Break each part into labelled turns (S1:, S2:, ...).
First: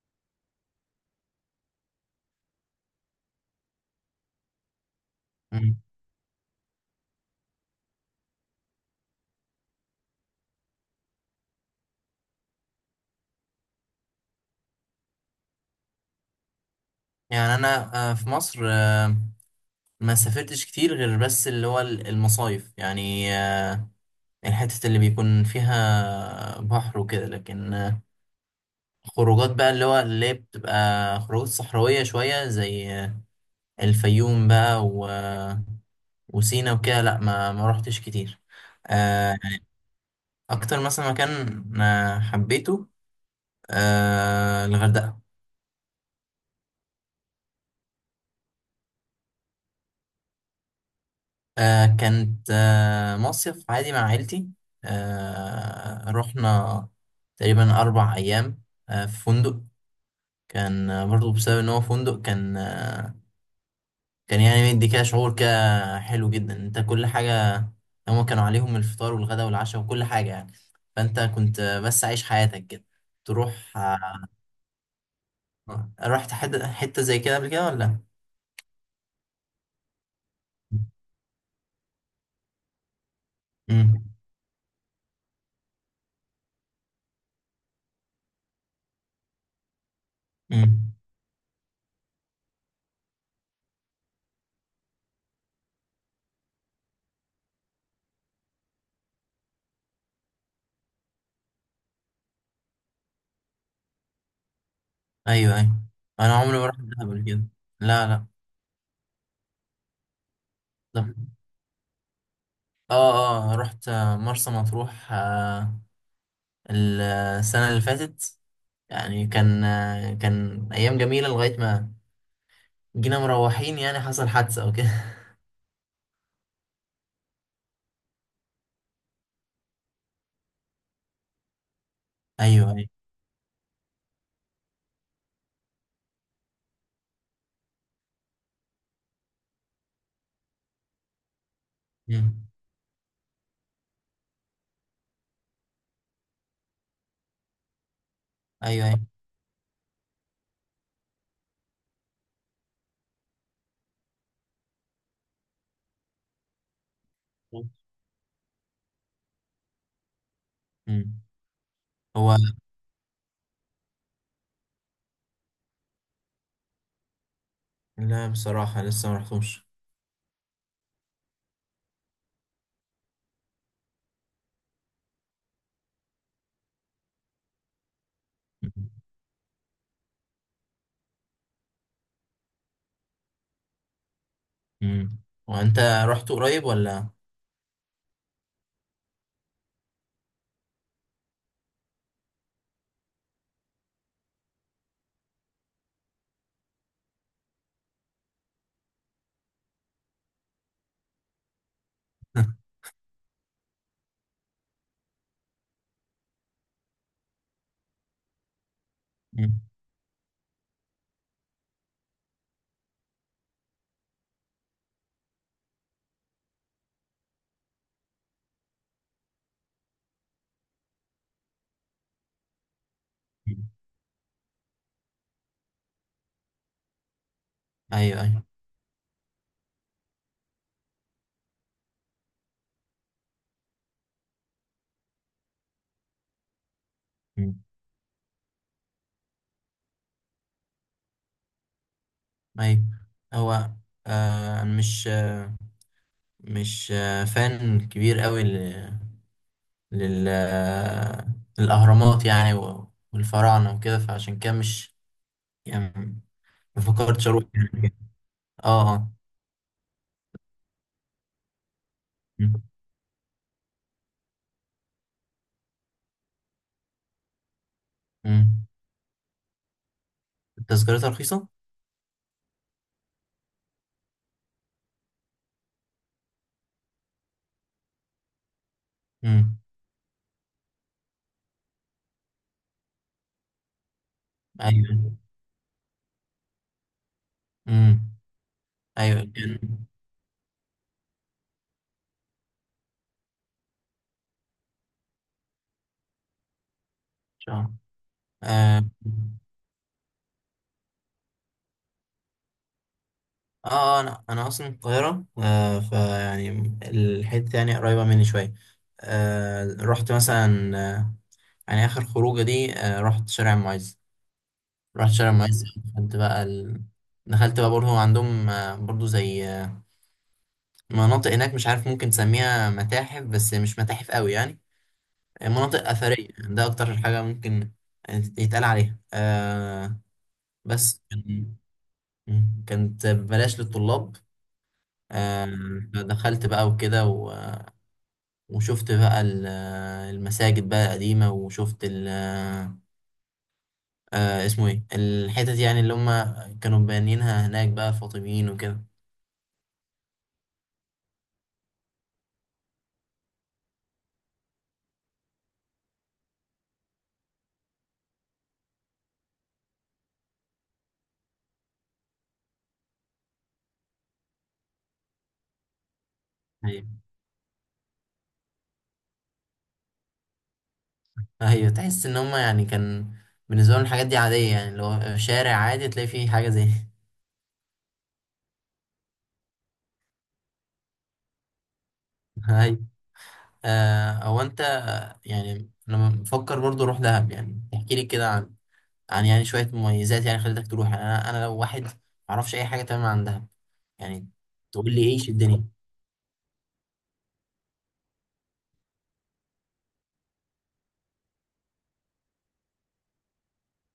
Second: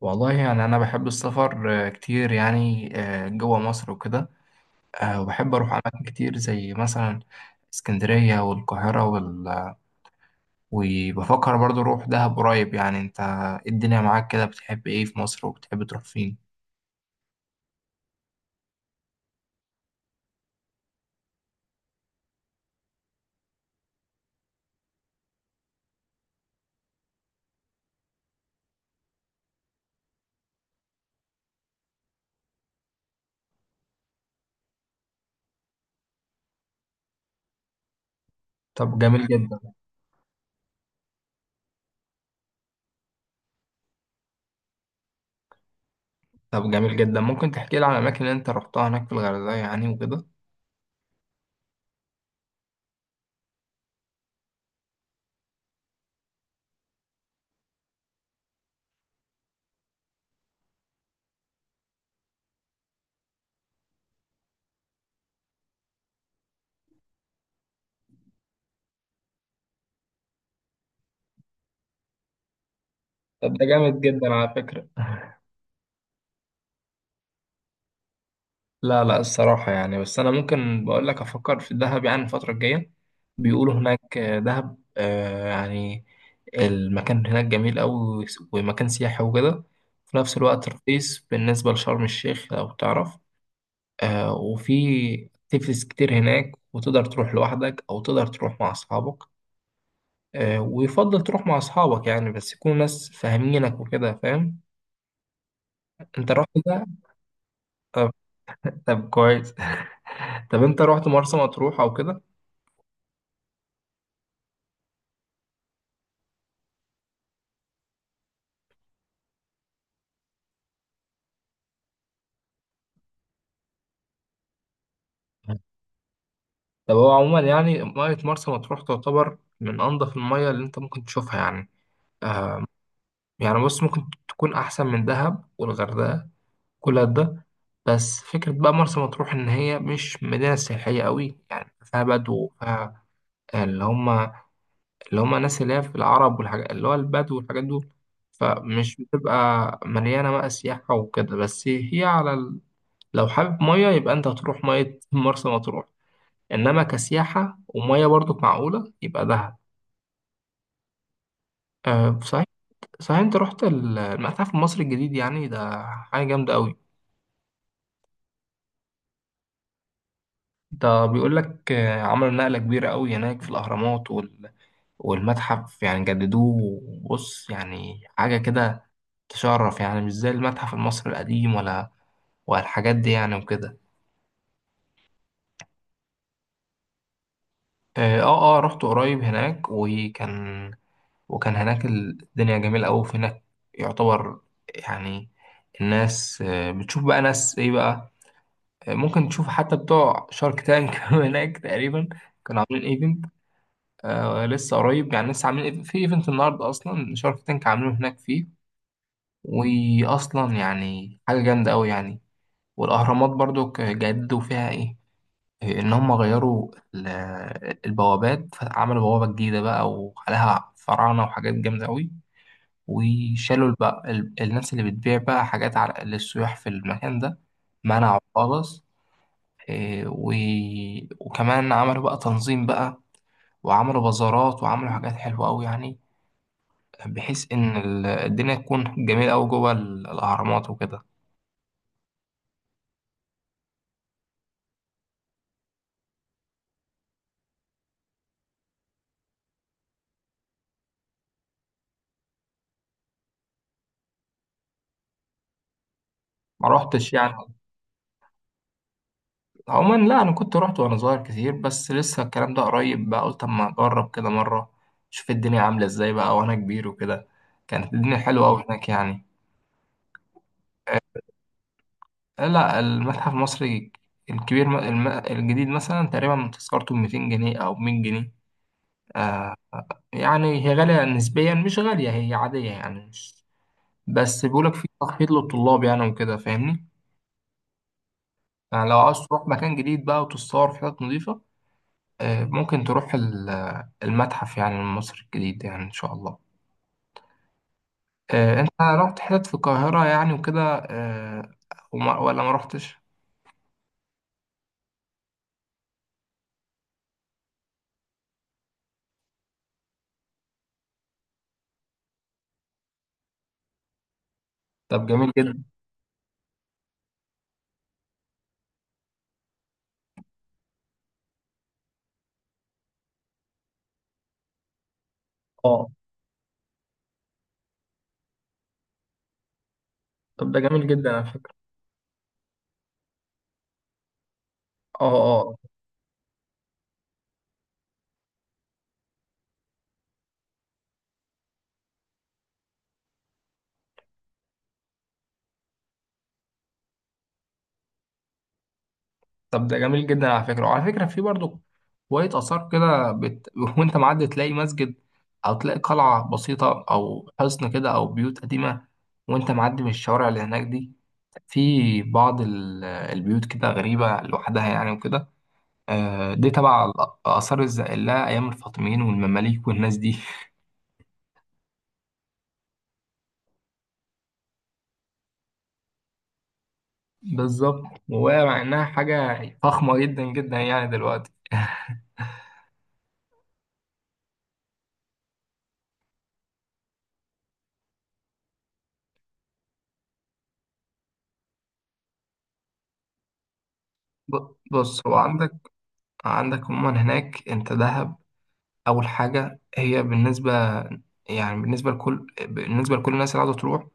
S1: والله يعني أنا بحب السفر، كتير يعني، جوا مصر وكده. وبحب أروح
S2: مم.
S1: أماكن كتير زي مثلا اسكندرية والقاهرة وبفكر برضو أروح دهب قريب، يعني أنت إيه الدنيا معاك كده؟ بتحب إيه في مصر وبتحب تروح فين؟
S2: يعني انا في مصر، ما سافرتش كتير غير بس اللي هو المصايف يعني، الحتة اللي بيكون فيها بحر وكده، لكن خروجات بقى اللي هي بتبقى خروجات صحراوية شوية زي الفيوم بقى، وسينا وكده. لا، ما روحتش كتير.
S1: طب، جميل
S2: آه،
S1: جدا.
S2: اكتر مثلا مكان حبيته الغردقة.
S1: طب جميل جدا، ممكن تحكي لي عن الأماكن اللي أنت روحتها هناك في الغردقة يعني وكده؟
S2: كانت مصيف عادي مع عيلتي. رحنا تقريبا 4 أيام في فندق. كان برضو بسبب إن هو فندق. كان يعني مدي كده شعور كده حلو جدا، أنت كل حاجة هما كانوا عليهم الفطار والغداء والعشاء وكل حاجة يعني. فأنت كنت بس عايش حياتك كده
S1: طب ده
S2: تروح.
S1: جامد جدا على فكرة.
S2: رحت حتة حتة زي كده قبل كده ولا؟
S1: لا لا الصراحة، يعني بس أنا ممكن بقول لك أفكر في الدهب يعني الفترة الجاية. بيقولوا
S2: مم.
S1: هناك دهب، يعني المكان هناك جميل أوي، ومكان سياحي وكده. في نفس الوقت
S2: مم.
S1: رخيص بالنسبة لشرم الشيخ لو تعرف. وفي اكتيفيتيز كتير هناك، وتقدر تروح لوحدك أو تقدر تروح مع أصحابك. ويفضل تروح مع أصحابك، يعني بس يكونوا ناس فاهمينك وكده، فاهم؟
S2: أيوه أيوه.
S1: أنت
S2: أنا
S1: رحت
S2: عمري ما رحت
S1: ده؟
S2: دهب قبل كده. لا
S1: طب.
S2: لا.
S1: طب كويس. طب أنت
S2: طب.
S1: رحت مرسى مطروح أو كده؟
S2: اه اه. رحت مرسى مطروح السنة اللي فاتت. يعني كان أيام جميلة لغاية ما جينا مروحين. يعني حصل حادثة أو كده.
S1: طب هو عموما يعني مية مرسى مطروح تعتبر من أنظف المية اللي أنت ممكن تشوفها يعني. آه،
S2: أيوه أيوه.
S1: يعني بص، ممكن تكون أحسن من دهب والغردقة كل ده. بس فكرة بقى مرسى مطروح إن هي مش مدينة سياحية قوي، يعني فيها بدو،
S2: مم.
S1: فيها اللي هما اللي هما الناس اللي هي في العرب والحاجات، اللي هو البدو والحاجات دول. فمش
S2: أيوه
S1: بتبقى مليانة بقى سياحة وكده، بس هي على لو حابب مية يبقى أنت هتروح مية مرسى مطروح. إنما كسياحة،
S2: أيوه.
S1: ومية برضو معقولة، يبقى دهب.
S2: مم.
S1: أه
S2: هو
S1: صحيح. صحيح انت رحت المتحف المصري الجديد؟ يعني ده حاجة جامدة قوي.
S2: لا بصراحة لسه ما رحتوش.
S1: ده بيقول لك، عملوا نقلة كبيرة قوي هناك في الأهرامات والمتحف، يعني جددوه. بص يعني حاجة كده تشرف، يعني مش زي المتحف المصري القديم ولا والحاجات دي، يعني وكده.
S2: مم. وأنت رحت قريب ولا؟
S1: اه اه، رحت قريب هناك، وكان هناك الدنيا جميلة أوي في هناك. يعتبر، يعني الناس بتشوف بقى ناس إيه بقى. ممكن تشوف حتى بتوع شارك تانك هناك تقريبا. كانوا عاملين ايفنت. لسه قريب، يعني لسه عاملين في ايفنت النهارده اصلا، شارك تانك عاملينه هناك فيه.
S2: مم.
S1: واصلا يعني حاجه جامده قوي يعني. والاهرامات برضو جددوا فيها ايه، إيه، ان هم غيروا البوابات، عملوا بوابه جديده بقى وعليها فراعنه وحاجات جامده قوي. وشالوا البقى الناس اللي بتبيع بقى حاجات على للسياح في المكان ده، منعوا
S2: أيوه أيوه.
S1: خالص. إيه، وكمان عملوا بقى تنظيم بقى، وعملوا بازارات، وعملوا حاجات حلوة أوي، يعني بحيث
S2: مم.
S1: إن الدنيا تكون جميلة أوي جوه الأهرامات وكده.
S2: أيوه. هو آه مش آه مش فان كبير قوي لل الأهرامات، يعني، والفراعنة وكده، فعشان كده مش، يعني،
S1: ما
S2: ما
S1: روحتش
S2: فكرتش
S1: يعني.
S2: أروح يعني. اه اه.
S1: عموما لا، أنا كنت روحت وأنا صغير كتير، بس لسه الكلام ده
S2: مم.
S1: قريب بقى، قلت أما أجرب كده مرة، شوف الدنيا عاملة إزاي بقى وأنا كبير وكده. كانت الدنيا حلوة أوي
S2: مم.
S1: هناك يعني.
S2: التذكرتها رخيصة؟
S1: لا، المتحف المصري الكبير الجديد مثلا، تقريبا تذكرته ب 200 جنيه أو 100 جنيه. آه،
S2: مم.
S1: يعني هي غالية نسبيا، مش غالية، هي عادية يعني، مش بس بيقولك في
S2: أيوة.
S1: تخفيض للطلاب يعني وكده، فاهمني؟
S2: مم.
S1: يعني لو عاوز
S2: أيوة
S1: تروح
S2: كان
S1: مكان
S2: إن
S1: جديد بقى وتتصور في حتت نظيفة، ممكن تروح المتحف يعني المصري الجديد، يعني إن شاء الله.
S2: شاء الله.
S1: أنت
S2: آه
S1: رحت حتت في القاهرة يعني وكده، آه، ولا ما رحتش؟
S2: أنا أصلا من القاهرة. فيعني الحتة يعني قريبة مني شوية. رحت مثلا آه يعني آخر خروجة دي رحت شارع المعز.
S1: طب
S2: رحت
S1: جميل
S2: شرم
S1: جدا.
S2: الشيخ. دخلت بقى برضه عندهم برضه زي مناطق هناك. مش عارف ممكن تسميها متاحف بس مش متاحف قوي، يعني مناطق
S1: اه،
S2: أثرية ده أكتر حاجة ممكن يتقال عليها.
S1: طب ده جميل
S2: بس
S1: جدا على فكرة.
S2: كانت ببلاش للطلاب. آه
S1: اه،
S2: فدخلت بقى وكده وشفت بقى المساجد بقى القديمة. وشفت ال... آه آه، اسمه ايه الحتت يعني اللي هم كانوا بانيينها هناك بقى الفاطميين وكده.
S1: طب ده جميل جدا على فكرة، وعلى فكرة في برضو شوية آثار كده وأنت معدي تلاقي مسجد، أو تلاقي قلعة بسيطة، أو حصن كده، أو بيوت قديمة وأنت معدي من الشوارع اللي هناك دي. في بعض البيوت كده غريبة لوحدها يعني وكده. دي تبع آثار الزائلة أيام الفاطميين والمماليك والناس دي.
S2: ايوه، تحس ان هما يعني كان بالنسبه لهم الحاجات دي عاديه. يعني لو شارع عادي تلاقي فيه حاجه زي...
S1: بالظبط، وهي مع إنها حاجة فخمة جدا جدا يعني دلوقتي.
S2: ايوه. او انت، يعني انا بفكر برضو اروح دهب. يعني تحكي لي كده عن يعني شويه مميزات يعني خلتك تروح. يعني انا لو واحد ما اعرفش اي حاجه تمام عن دهب. يعني تقول لي
S1: بص، هو
S2: ايش الدنيا.
S1: عندك عموما هناك انت دهب، اول حاجه هي بالنسبه، يعني بالنسبه لكل الناس اللي عاوزه تروح،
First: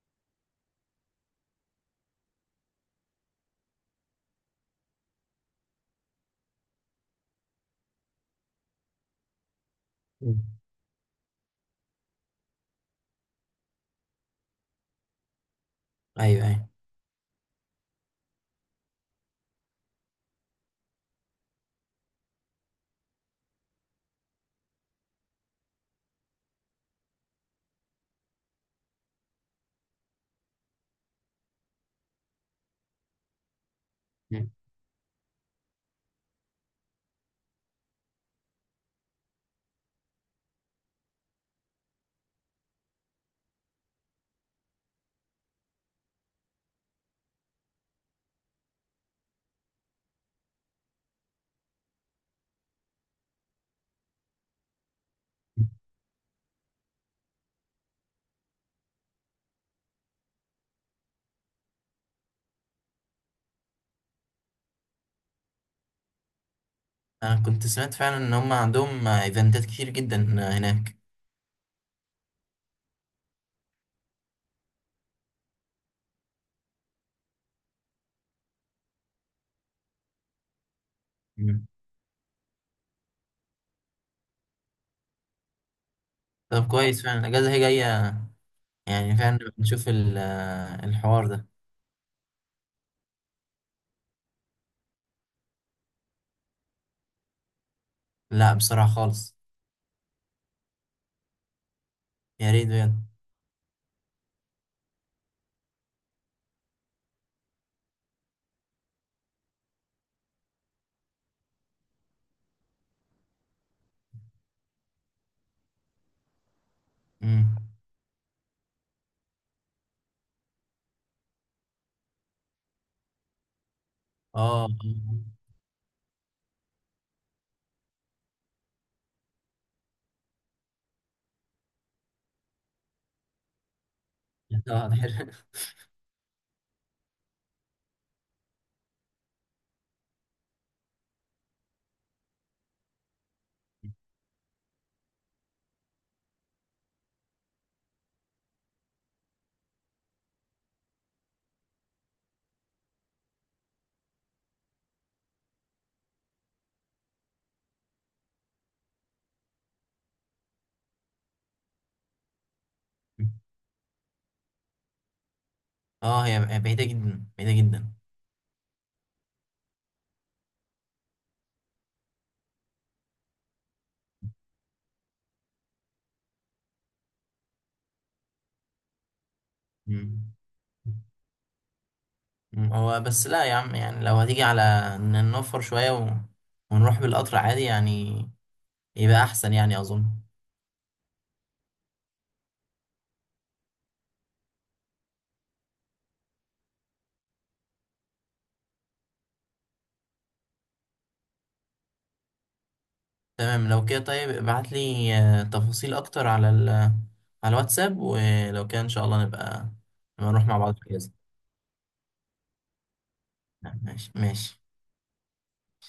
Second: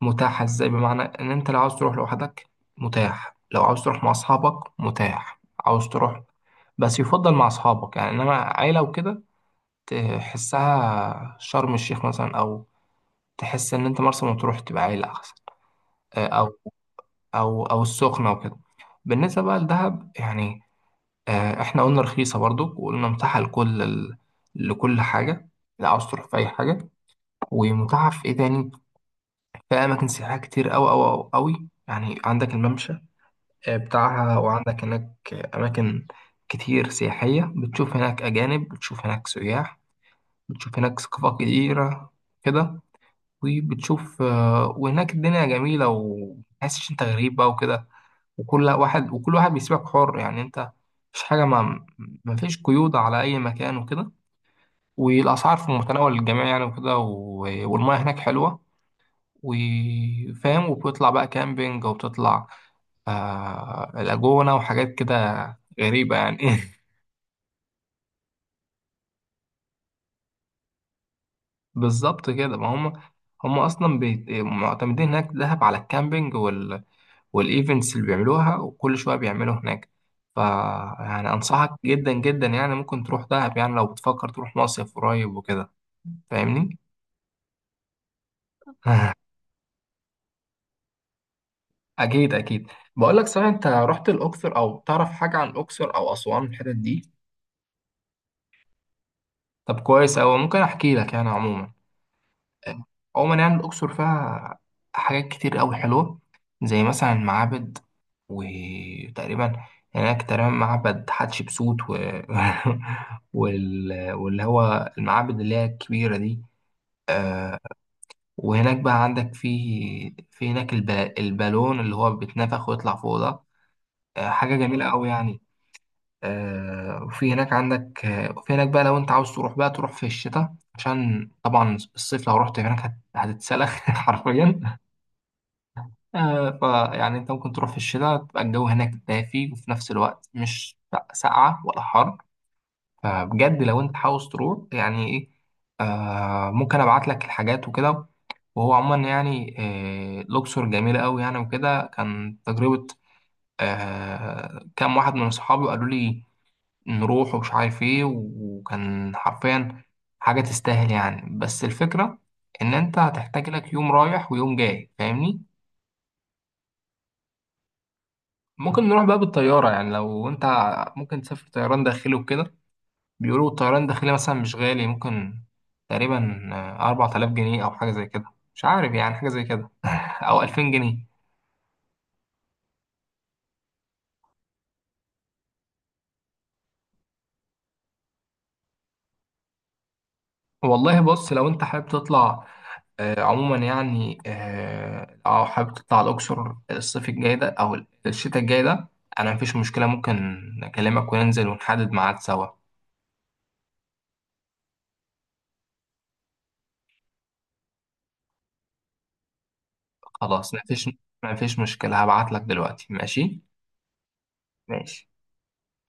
S1: متاحه ازاي؟ بمعنى ان انت لو عاوز تروح لوحدك متاح، لو عاوز تروح مع اصحابك متاح، عاوز تروح بس يفضل مع اصحابك يعني. انما عيله وكده
S2: مم.
S1: تحسها شرم الشيخ مثلا، او تحس ان انت مرسى مطروح تبقى عيله احسن، آه،
S2: ايوه
S1: او
S2: ايوه.
S1: او او السخنه وكده. بالنسبه بقى لدهب يعني، احنا قلنا رخيصه برضو، وقلنا متاحه لكل لكل حاجه، لا عاوز تروح في اي حاجه، ومتاحف في ايه تاني، في اماكن سياحيه كتير أوي أوي أوي أوي يعني، عندك الممشى بتاعها،
S2: مم.
S1: وعندك هناك اماكن كتير سياحيه، بتشوف هناك اجانب، بتشوف هناك سياح، بتشوف هناك ثقافات كتيره كده، وبتشوف، وهناك الدنيا جميله، ومتحسش انت غريب بقى وكده. وكل واحد بيسيبك حر يعني، انت مفيش حاجه، ما مفيش قيود على اي مكان وكده، والاسعار في متناول الجميع يعني وكده، والمياه هناك حلوه وفاهم، وبتطلع بقى كامبينج، وبتطلع لاجونة وحاجات كده غريبة يعني.
S2: انا كنت سمعت فعلا ان هما عندهم ايفنتات كتير جدا هناك.
S1: بالظبط كده، ما هم، هم أصلا معتمدين هناك دهب على الكامبينج والإيفنتس اللي بيعملوها، وكل شوية بيعملوا هناك. ف يعني
S2: مم.
S1: أنصحك جدا جدا، يعني ممكن تروح دهب يعني لو بتفكر تروح مصيف قريب وكده،
S2: طب
S1: فاهمني؟
S2: كويس. فعلا الاجازه هي جايه. يعني فعلا نشوف الحوار ده.
S1: أكيد أكيد. بقول لك، صحيح أنت رحت الأقصر أو تعرف حاجة عن الأقصر أو أسوان، الحتت دي؟
S2: لا بصراحه خالص.
S1: طب كويس أوي، ممكن أحكي لك يعني. عموما
S2: يا ريت بجد.
S1: عموما يعني الأقصر فيها حاجات كتير أوي حلوة، زي مثلا المعابد. وتقريبا هناك تقريبا معبد حتشبسوت واللي هو المعابد اللي هي الكبيرة دي.
S2: امم.
S1: آه، وهناك بقى عندك في هناك البالون اللي هو بيتنفخ ويطلع فوق ده، حاجة
S2: اه.
S1: جميلة أوي يعني. وفي هناك عندك، وفي هناك بقى، لو انت عاوز تروح بقى تروح في الشتاء، عشان طبعا الصيف لو رحت هناك هتتسلخ حرفيا.
S2: اه ده حلو.
S1: فيعني انت ممكن تروح في الشتاء تبقى الجو هناك دافي، وفي نفس الوقت مش ساقعة ولا حر. فبجد لو انت عاوز تروح يعني ايه، ممكن ابعت لك الحاجات وكده. وهو عموما يعني، لوكسور جميلة قوي يعني، وكده كان تجربة. كام واحد من اصحابي قالوا لي نروح ومش عارف ايه، وكان حرفيا حاجة تستاهل يعني. بس الفكرة ان انت هتحتاج لك يوم رايح ويوم جاي، فاهمني؟
S2: اه هي بعيدة جدا بعيدة جدا.
S1: ممكن نروح بقى بالطيارة يعني، لو انت ممكن تسافر طيران داخلي وكده. بيقولوا الطيران الداخلي مثلا مش غالي، ممكن تقريبا 4000 جنيه أو حاجة زي كده، مش عارف يعني، حاجة زي كده.
S2: مم.
S1: أو 2000 جنيه.
S2: مم. هو بس لا يا عم، يعني لو هتيجي على ان نوفر شوية ونروح بالقطر عادي يعني. يبقى احسن يعني اظن.
S1: والله بص، لو أنت حابب تطلع، عموما يعني، لو حابب تطلع الأقصر الصيف الجاي ده أو الشتاء الجاي ده، أنا مفيش مشكلة، ممكن أكلمك وننزل ونحدد ميعاد سوا.
S2: تمام لو كده. طيب ابعت لي تفاصيل اكتر على الواتساب. ولو كده ان شاء الله نبقى نروح
S1: خلاص،
S2: مع بعض في
S1: مفيش،
S2: الجزء.
S1: مفيش مشكلة، هبعتلك دلوقتي، ماشي؟
S2: ماشي ماشي.
S1: ماشي.